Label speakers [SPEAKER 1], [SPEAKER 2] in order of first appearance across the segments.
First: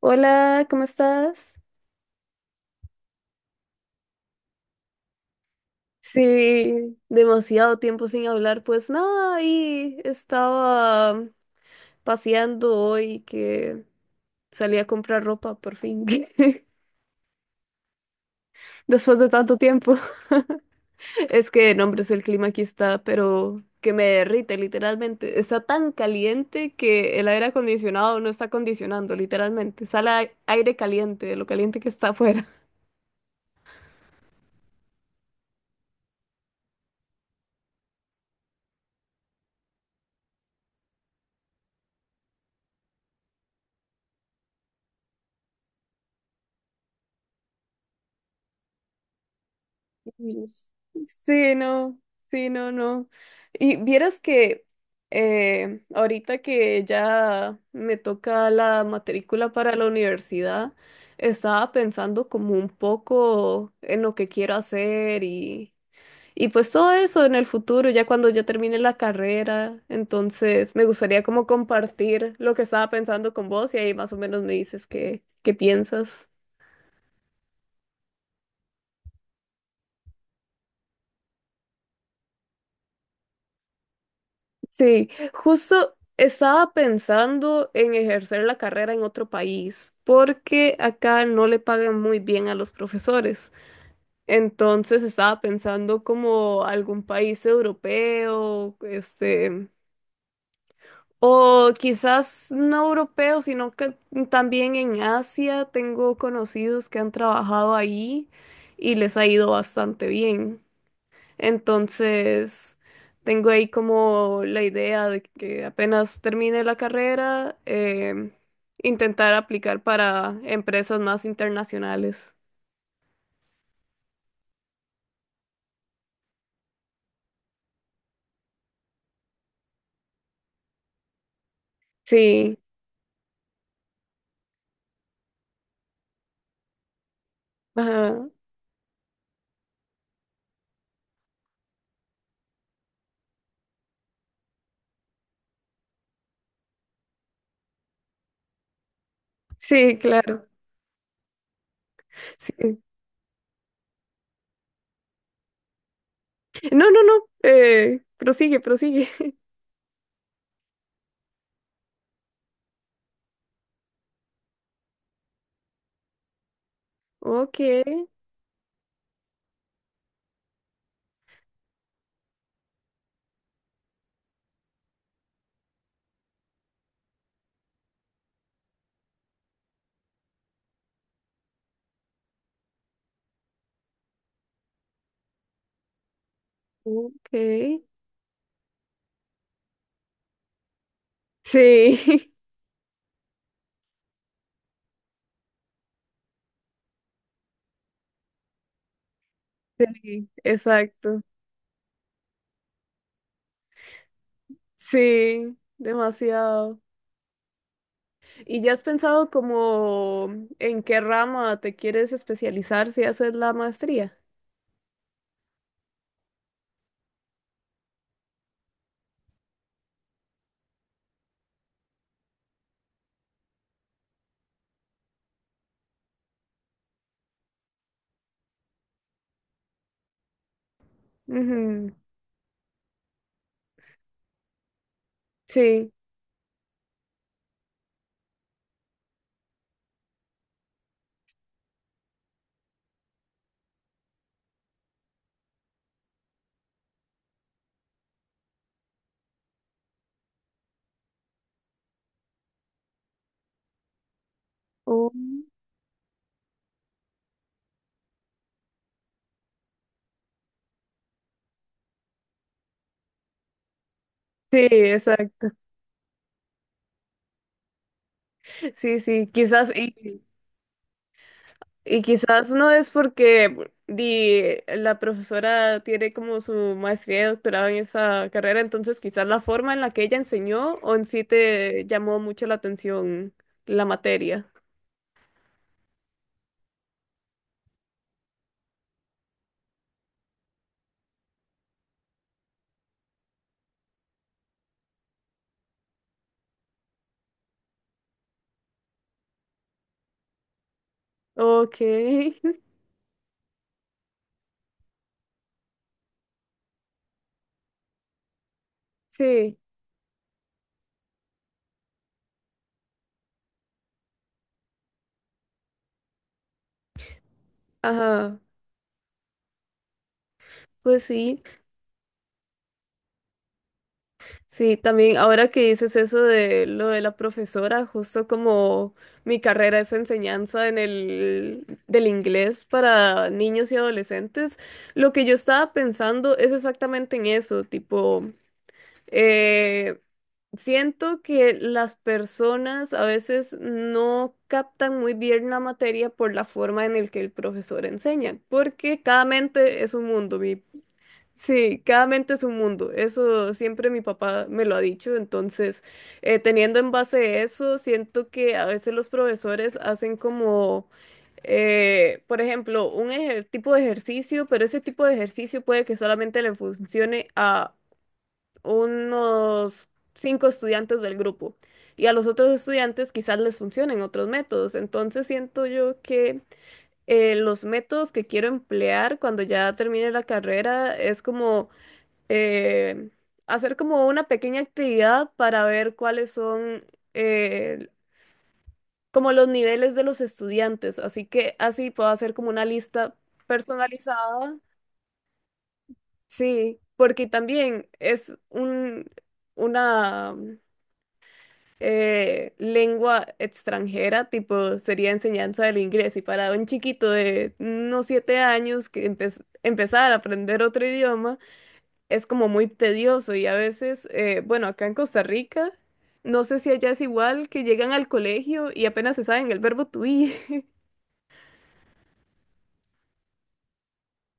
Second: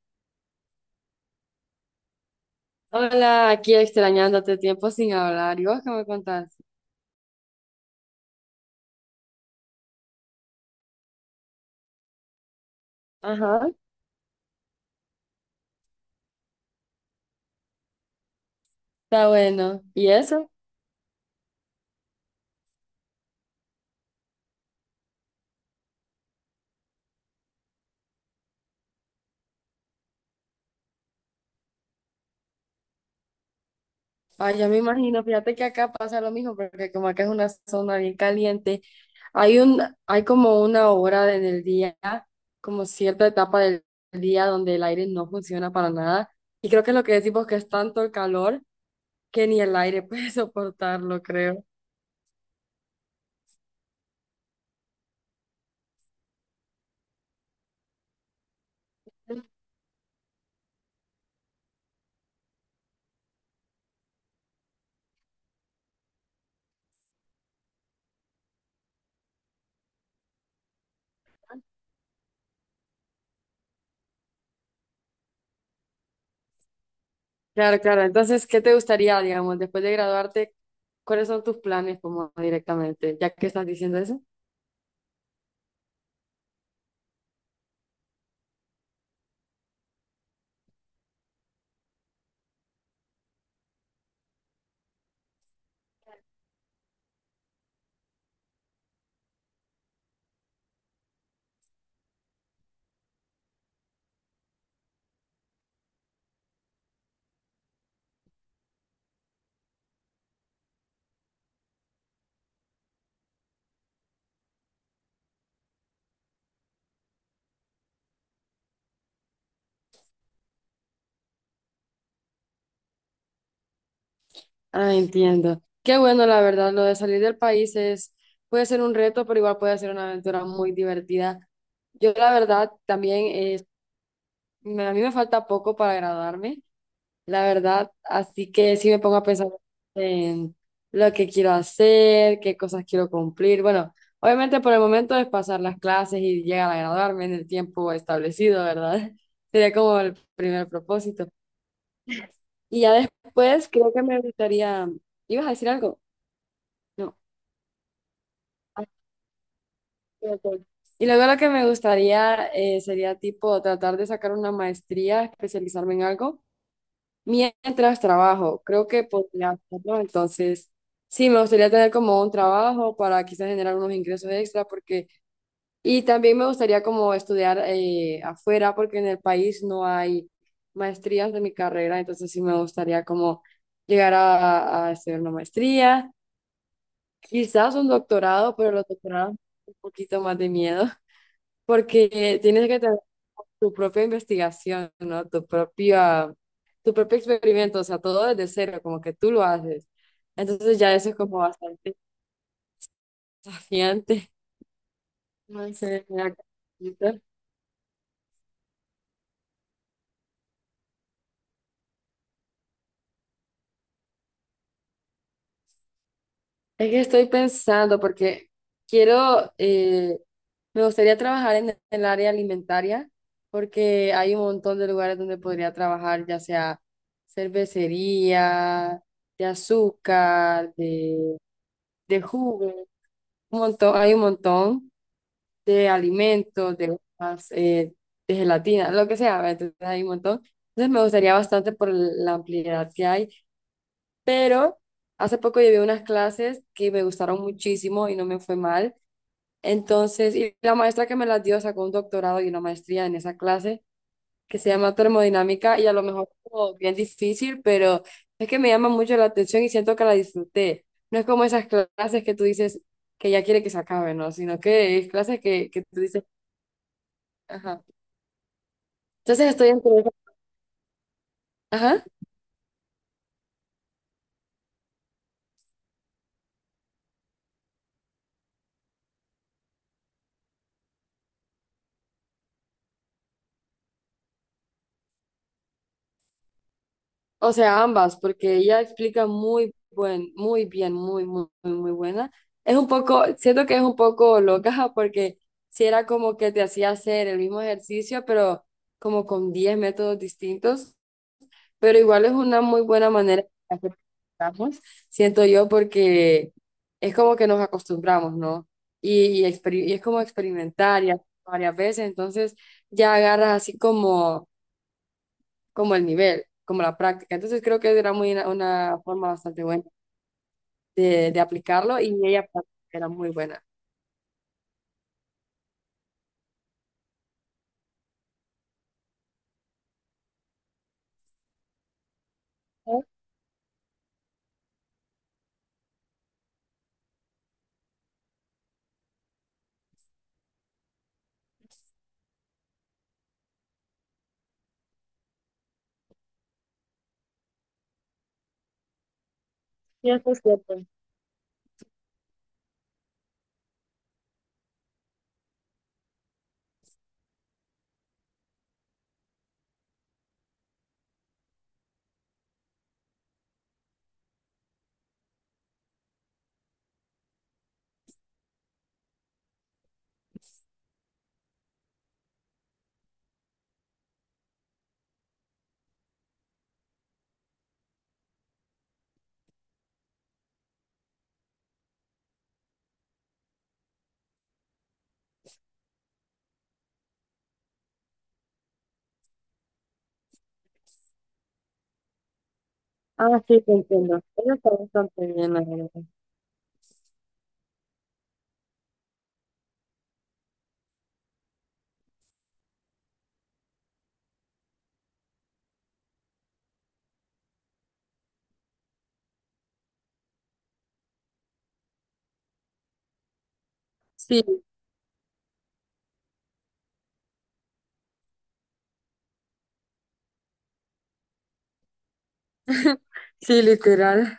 [SPEAKER 1] Hola, ¿cómo estás?
[SPEAKER 2] Hola, aquí extrañándote tiempo sin hablar. ¿Y vos qué me contás?
[SPEAKER 1] Sí, demasiado tiempo sin hablar. Pues nada, ahí estaba paseando hoy
[SPEAKER 2] Ajá,
[SPEAKER 1] que salí a comprar ropa por fin. Después de
[SPEAKER 2] está
[SPEAKER 1] tanto
[SPEAKER 2] bueno.
[SPEAKER 1] tiempo.
[SPEAKER 2] ¿Y eso?
[SPEAKER 1] Es que, no, hombre, es el clima aquí está, pero que me derrite literalmente. Está tan caliente que el aire acondicionado no está acondicionando, literalmente. Sale aire caliente de lo caliente que está afuera.
[SPEAKER 2] Ay, ya me imagino, fíjate que acá pasa lo mismo, porque como acá es una zona bien caliente, hay un, hay como una hora en el día, como cierta etapa del día donde el aire no funciona para nada. Y creo que lo que decimos que es tanto el calor que ni el aire puede
[SPEAKER 1] Dios.
[SPEAKER 2] soportarlo,
[SPEAKER 1] Sí,
[SPEAKER 2] creo.
[SPEAKER 1] no, sí, no, no. Y vieras que ahorita que ya me toca la matrícula para la universidad, estaba pensando como un poco en lo que quiero hacer y pues todo eso en el futuro, ya cuando ya termine la carrera. Entonces me gustaría como compartir lo que estaba pensando con vos y ahí más o menos me dices qué piensas.
[SPEAKER 2] Claro, claro. Entonces, ¿qué te gustaría, digamos, después de graduarte, cuáles son tus planes como directamente, ya que estás diciendo eso?
[SPEAKER 1] Sí, justo estaba pensando en ejercer la carrera en otro país, porque acá no le pagan muy bien a los profesores. Entonces estaba pensando como algún país europeo, este, o quizás no europeo, sino que también en Asia tengo conocidos que han trabajado ahí y les ha ido bastante bien. Entonces, tengo ahí como la idea de que apenas termine la carrera, em, intentar aplicar para empresas más internacionales.
[SPEAKER 2] Ah, entiendo. Qué bueno, la verdad, lo de salir del país es, puede ser un reto, pero igual puede ser una aventura muy divertida. Yo, la
[SPEAKER 1] Sí,
[SPEAKER 2] verdad, también, a mí me falta poco para graduarme, la verdad,
[SPEAKER 1] ajá.
[SPEAKER 2] así que sí me pongo a pensar en lo que quiero hacer, qué cosas quiero cumplir. Bueno, obviamente por el momento es pasar las clases y llegar a graduarme en el tiempo establecido, ¿verdad? Sería
[SPEAKER 1] Sí,
[SPEAKER 2] como el
[SPEAKER 1] claro.
[SPEAKER 2] primer propósito.
[SPEAKER 1] Sí.
[SPEAKER 2] Y ya después creo que me gustaría, ¿ibas a decir algo?
[SPEAKER 1] No, no, no.
[SPEAKER 2] No.
[SPEAKER 1] Prosigue, prosigue.
[SPEAKER 2] Ok. Y luego lo que me gustaría sería tipo tratar de sacar una maestría, especializarme en algo
[SPEAKER 1] Ok,
[SPEAKER 2] mientras trabajo. Creo que podría hacerlo. Entonces, sí, me gustaría tener como un trabajo para quizás generar unos ingresos extra porque, y también me gustaría como estudiar afuera porque en el país no hay maestrías de mi carrera. Entonces, sí me gustaría como llegar a estudiar una maestría, quizás
[SPEAKER 1] ok.
[SPEAKER 2] un doctorado, pero los doctorados un poquito más de miedo.
[SPEAKER 1] Sí,
[SPEAKER 2] Porque tienes que tener tu propia investigación, ¿no? Tu propio experimento, o sea, todo desde cero, como que tú lo haces.
[SPEAKER 1] sí,
[SPEAKER 2] Entonces ya eso es
[SPEAKER 1] exacto.
[SPEAKER 2] como bastante desafiante.
[SPEAKER 1] Sí,
[SPEAKER 2] No sé, mira,
[SPEAKER 1] demasiado.
[SPEAKER 2] ahorita-
[SPEAKER 1] ¿Y ya has pensado como en qué rama te quieres especializar si haces la maestría?
[SPEAKER 2] es que estoy pensando porque quiero, me gustaría trabajar en el área alimentaria porque hay un montón de lugares donde podría trabajar, ya sea cervecería, de azúcar,
[SPEAKER 1] Ujú.
[SPEAKER 2] de jugos. Un montón, hay un montón de
[SPEAKER 1] Sí.
[SPEAKER 2] alimentos, de hojas, de gelatina, lo que sea, ¿verdad? Entonces hay un montón. Entonces me gustaría bastante por la ampliedad que hay, pero hace poco llevé unas clases que me gustaron muchísimo y no me fue mal. Entonces, y la maestra que me las dio sacó un doctorado y una maestría en esa clase que se llama
[SPEAKER 1] Oh,
[SPEAKER 2] termodinámica y a lo mejor como bien difícil, pero es que me llama mucho la atención y siento que la disfruté. No es como esas clases que tú dices que ya quiere que se acabe, ¿no? Sino
[SPEAKER 1] sí,
[SPEAKER 2] que es clases
[SPEAKER 1] exacto.
[SPEAKER 2] que tú dices, ajá.
[SPEAKER 1] Sí, sí,
[SPEAKER 2] Entonces estoy entre,
[SPEAKER 1] y
[SPEAKER 2] ajá,
[SPEAKER 1] quizás no es porque di, la profesora tiene como su maestría y doctorado en esa carrera, entonces quizás la forma en la que ella enseñó o en sí te llamó mucho la atención la materia.
[SPEAKER 2] o sea, ambas, porque ella explica muy bien, muy buena. Es un poco, siento que es un poco loca porque si era como que te hacía hacer el mismo ejercicio, pero como con 10 métodos distintos.
[SPEAKER 1] Ok.
[SPEAKER 2] Pero igual es una muy buena manera de hacer que estamos, siento yo, porque es como que nos acostumbramos, ¿no? Y
[SPEAKER 1] Sí,
[SPEAKER 2] y es como experimentar y hacer varias veces, entonces ya agarras así como, como el nivel, como la práctica. Entonces creo que era muy
[SPEAKER 1] ajá,
[SPEAKER 2] una forma bastante buena
[SPEAKER 1] pues
[SPEAKER 2] de
[SPEAKER 1] sí,
[SPEAKER 2] aplicarlo y ella era muy buena.
[SPEAKER 1] sí, también ahora que dices eso de lo de la profesora, justo como mi carrera es enseñanza en el del inglés
[SPEAKER 2] Ah,
[SPEAKER 1] para niños y adolescentes, lo que yo estaba pensando es exactamente en eso, tipo, eh, siento que las personas a veces no captan muy bien la materia por la forma en el que el profesor enseña, porque cada mente es un
[SPEAKER 2] cierto,
[SPEAKER 1] mundo. Mi
[SPEAKER 2] cierto.
[SPEAKER 1] Sí, cada mente es un mundo. Eso siempre mi papá me lo ha dicho. Entonces, teniendo en base eso, siento que a veces los profesores hacen como, por ejemplo, tipo de ejercicio, pero ese tipo de ejercicio puede que solamente le funcione a unos 5 estudiantes del grupo. Y a los otros estudiantes quizás les funcionen otros métodos. Entonces, siento yo que los métodos que quiero emplear cuando ya termine la carrera es como eh, hacer como una pequeña actividad para ver cuáles son eh, como los niveles de los estudiantes. Así que así puedo hacer como una lista
[SPEAKER 2] Ah, sí, te entiendo. Ella
[SPEAKER 1] personalizada.
[SPEAKER 2] está bastante bien, la verdad.
[SPEAKER 1] Sí, porque también es una lengua extranjera, tipo sería enseñanza del inglés. Y para un chiquito de unos 7 años que empezar a aprender otro idioma, es como muy tedioso y a veces,
[SPEAKER 2] Sí,
[SPEAKER 1] bueno, acá en Costa Rica, no sé si allá es igual, que llegan al colegio y apenas se saben el verbo to be.
[SPEAKER 2] sí, literal.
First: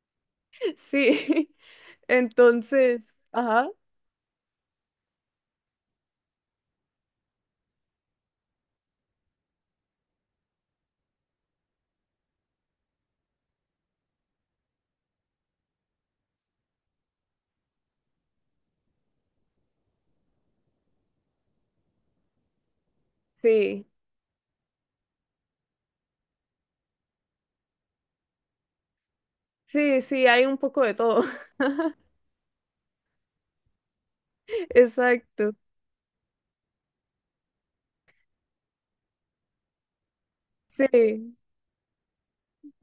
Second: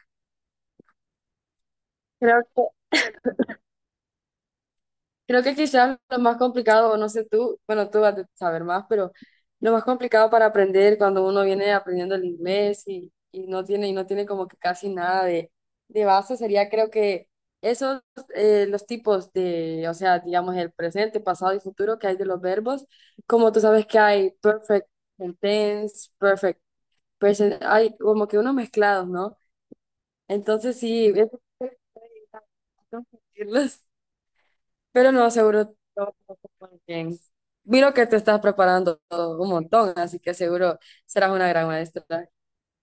[SPEAKER 1] Sí,
[SPEAKER 2] Creo que
[SPEAKER 1] entonces, ajá,
[SPEAKER 2] Creo que quizás lo más complicado, o no sé tú, bueno, tú vas a saber más, pero lo más complicado para aprender cuando uno viene aprendiendo el inglés y no tiene como que casi nada de base sería, creo que esos, los tipos de, o sea, digamos, el presente, pasado y futuro que hay de los verbos, como tú
[SPEAKER 1] sí,
[SPEAKER 2] sabes que hay perfect tense, perfect present, hay como que unos mezclados, ¿no?
[SPEAKER 1] sí, sí, hay un
[SPEAKER 2] Entonces
[SPEAKER 1] poco de
[SPEAKER 2] sí,
[SPEAKER 1] todo.
[SPEAKER 2] es confundirlos. Pero no,
[SPEAKER 1] Exacto,
[SPEAKER 2] seguro todo va muy bien. Miro que te estás preparando un montón, así que seguro serás
[SPEAKER 1] sí.
[SPEAKER 2] una gran maestra.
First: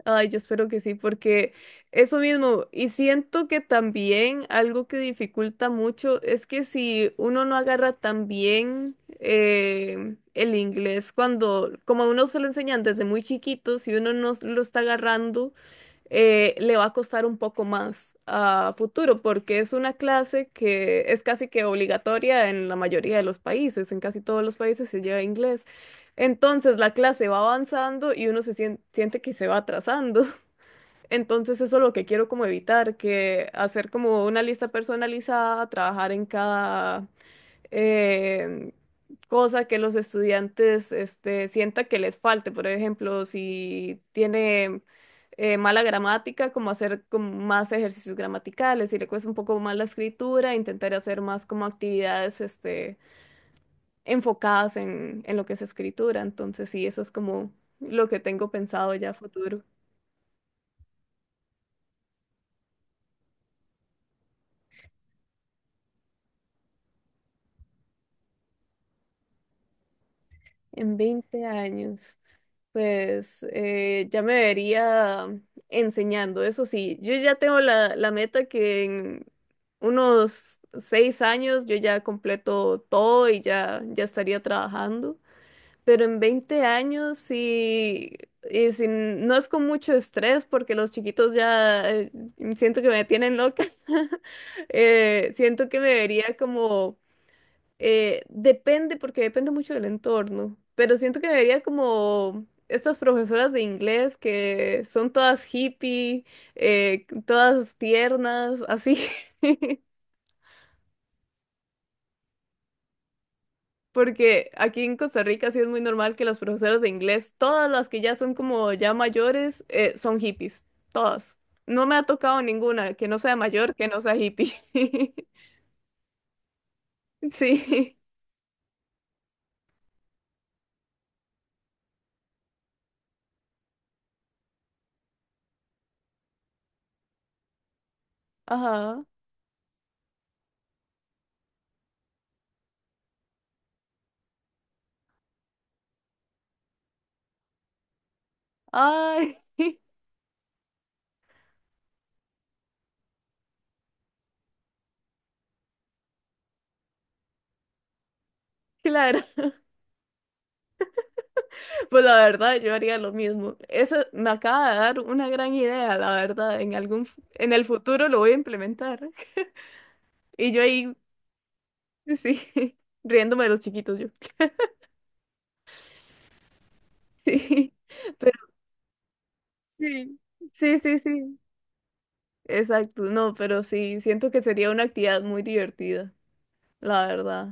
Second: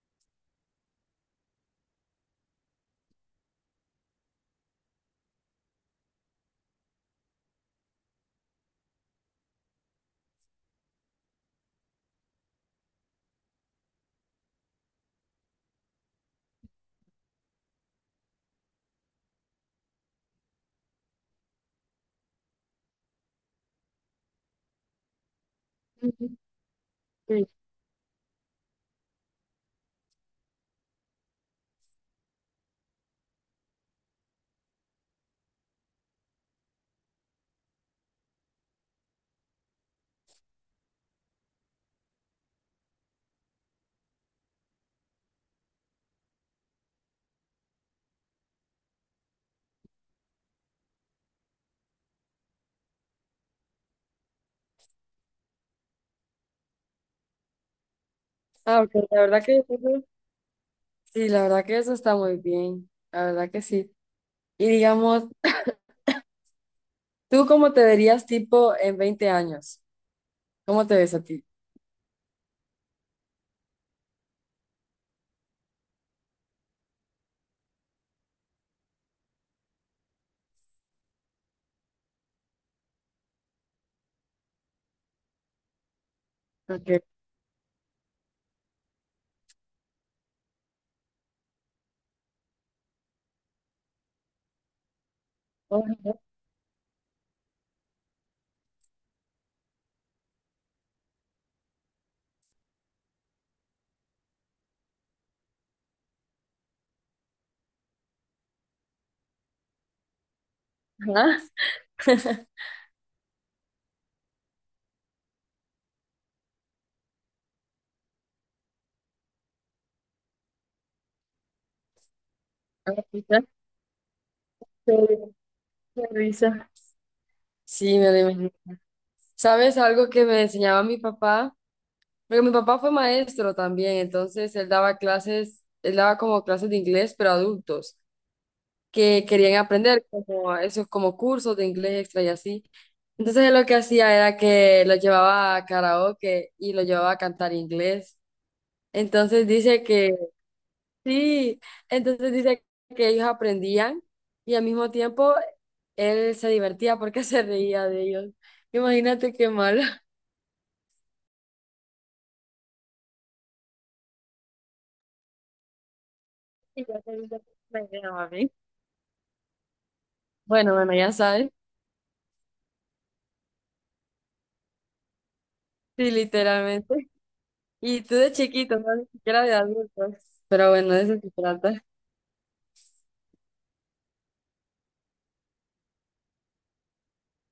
[SPEAKER 1] Ay, yo espero que sí, porque eso mismo, y siento que también algo que dificulta mucho es que si uno no agarra tan bien el inglés, cuando como a uno se lo enseñan desde muy chiquito, si uno no lo está agarrando, le va a costar un poco más a futuro, porque es una clase que es casi que obligatoria en la mayoría de los países, en casi todos los países se lleva inglés.
[SPEAKER 2] Ujú,
[SPEAKER 1] Entonces la clase va
[SPEAKER 2] sí.
[SPEAKER 1] avanzando y uno se siente que se va atrasando. Entonces eso es lo que quiero como evitar, que hacer como una lista personalizada, trabajar en cada eh, cosa que los estudiantes este, sienta que les falte. Por ejemplo, si tiene mala gramática, como hacer como más ejercicios gramaticales. Si le cuesta un poco más la escritura, intentar hacer más como actividades este, enfocadas en lo que es escritura. Entonces, sí, eso es como lo que tengo
[SPEAKER 2] Ah, ok,
[SPEAKER 1] pensado ya a
[SPEAKER 2] la verdad que
[SPEAKER 1] futuro.
[SPEAKER 2] eso- sí, la verdad que eso está muy bien, la verdad que sí. Y digamos, ¿tú cómo te verías tipo en 20 años? ¿Cómo
[SPEAKER 1] En
[SPEAKER 2] te ves a
[SPEAKER 1] 20
[SPEAKER 2] ti?
[SPEAKER 1] años. Pues ya me vería enseñando, eso sí, yo ya tengo la meta que en unos 6 años yo ya completo todo ya estaría trabajando, pero en veinte
[SPEAKER 2] Ok.
[SPEAKER 1] años sí, no es con mucho estrés porque los chiquitos ya siento que me tienen loca, siento que me
[SPEAKER 2] Ajá.
[SPEAKER 1] vería como depende, porque depende mucho del entorno, pero siento que vería como estas profesoras de inglés que son todas hippie, todas tiernas, así. Porque aquí en Costa Rica sí es muy normal que las profesoras de inglés, todas las que ya son como ya mayores, son hippies, todas. No me ha tocado ninguna
[SPEAKER 2] Ahora
[SPEAKER 1] que no
[SPEAKER 2] sí,
[SPEAKER 1] sea
[SPEAKER 2] ya.
[SPEAKER 1] mayor, que no sea hippie.
[SPEAKER 2] Qué Qué risa.
[SPEAKER 1] Sí,
[SPEAKER 2] Sí, me lo imagino. ¿Sabes algo que me enseñaba mi papá? Porque mi papá fue maestro también, entonces él daba clases, él daba como clases de inglés, pero a adultos
[SPEAKER 1] ajá.
[SPEAKER 2] que querían aprender como esos como cursos de inglés extra y así. Entonces él lo que hacía era que lo llevaba a karaoke y lo llevaba a cantar inglés.
[SPEAKER 1] Ay,
[SPEAKER 2] Entonces dice que sí, entonces dice que ellos aprendían y al mismo tiempo él se divertía porque se reía de ellos.
[SPEAKER 1] claro.
[SPEAKER 2] Imagínate qué malo.
[SPEAKER 1] Pues la verdad, yo haría lo mismo. Eso me acaba de dar una gran idea, la verdad. En
[SPEAKER 2] Y yo
[SPEAKER 1] algún,
[SPEAKER 2] te digo,
[SPEAKER 1] en el
[SPEAKER 2] me
[SPEAKER 1] futuro
[SPEAKER 2] río,
[SPEAKER 1] lo voy a
[SPEAKER 2] mami.
[SPEAKER 1] implementar. Y yo
[SPEAKER 2] Bueno,
[SPEAKER 1] ahí,
[SPEAKER 2] bueno, ya sabes.
[SPEAKER 1] sí, riéndome de los chiquitos yo.
[SPEAKER 2] Sí, literalmente.
[SPEAKER 1] Sí,
[SPEAKER 2] Y tú de
[SPEAKER 1] pero
[SPEAKER 2] chiquito, no, ni siquiera de adultos.
[SPEAKER 1] sí,
[SPEAKER 2] Pero
[SPEAKER 1] sí,
[SPEAKER 2] bueno,
[SPEAKER 1] sí,
[SPEAKER 2] de eso se
[SPEAKER 1] sí.
[SPEAKER 2] trata.
[SPEAKER 1] Exacto. No, pero sí, siento que sería una actividad muy divertida, la verdad.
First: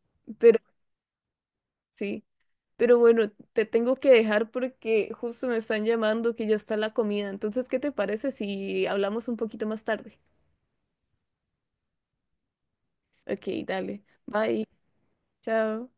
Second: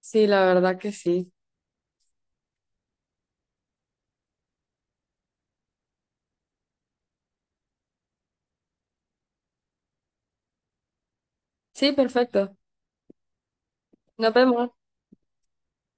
[SPEAKER 2] Sí, la
[SPEAKER 1] Pero
[SPEAKER 2] verdad que sí.
[SPEAKER 1] sí. Pero bueno, te tengo que dejar porque justo me están llamando que ya está la comida. Entonces, ¿qué te parece si hablamos un poquito más tarde?
[SPEAKER 2] Sí, perfecto.
[SPEAKER 1] Ok, dale.
[SPEAKER 2] Nos
[SPEAKER 1] Bye.
[SPEAKER 2] vemos.
[SPEAKER 1] Chao.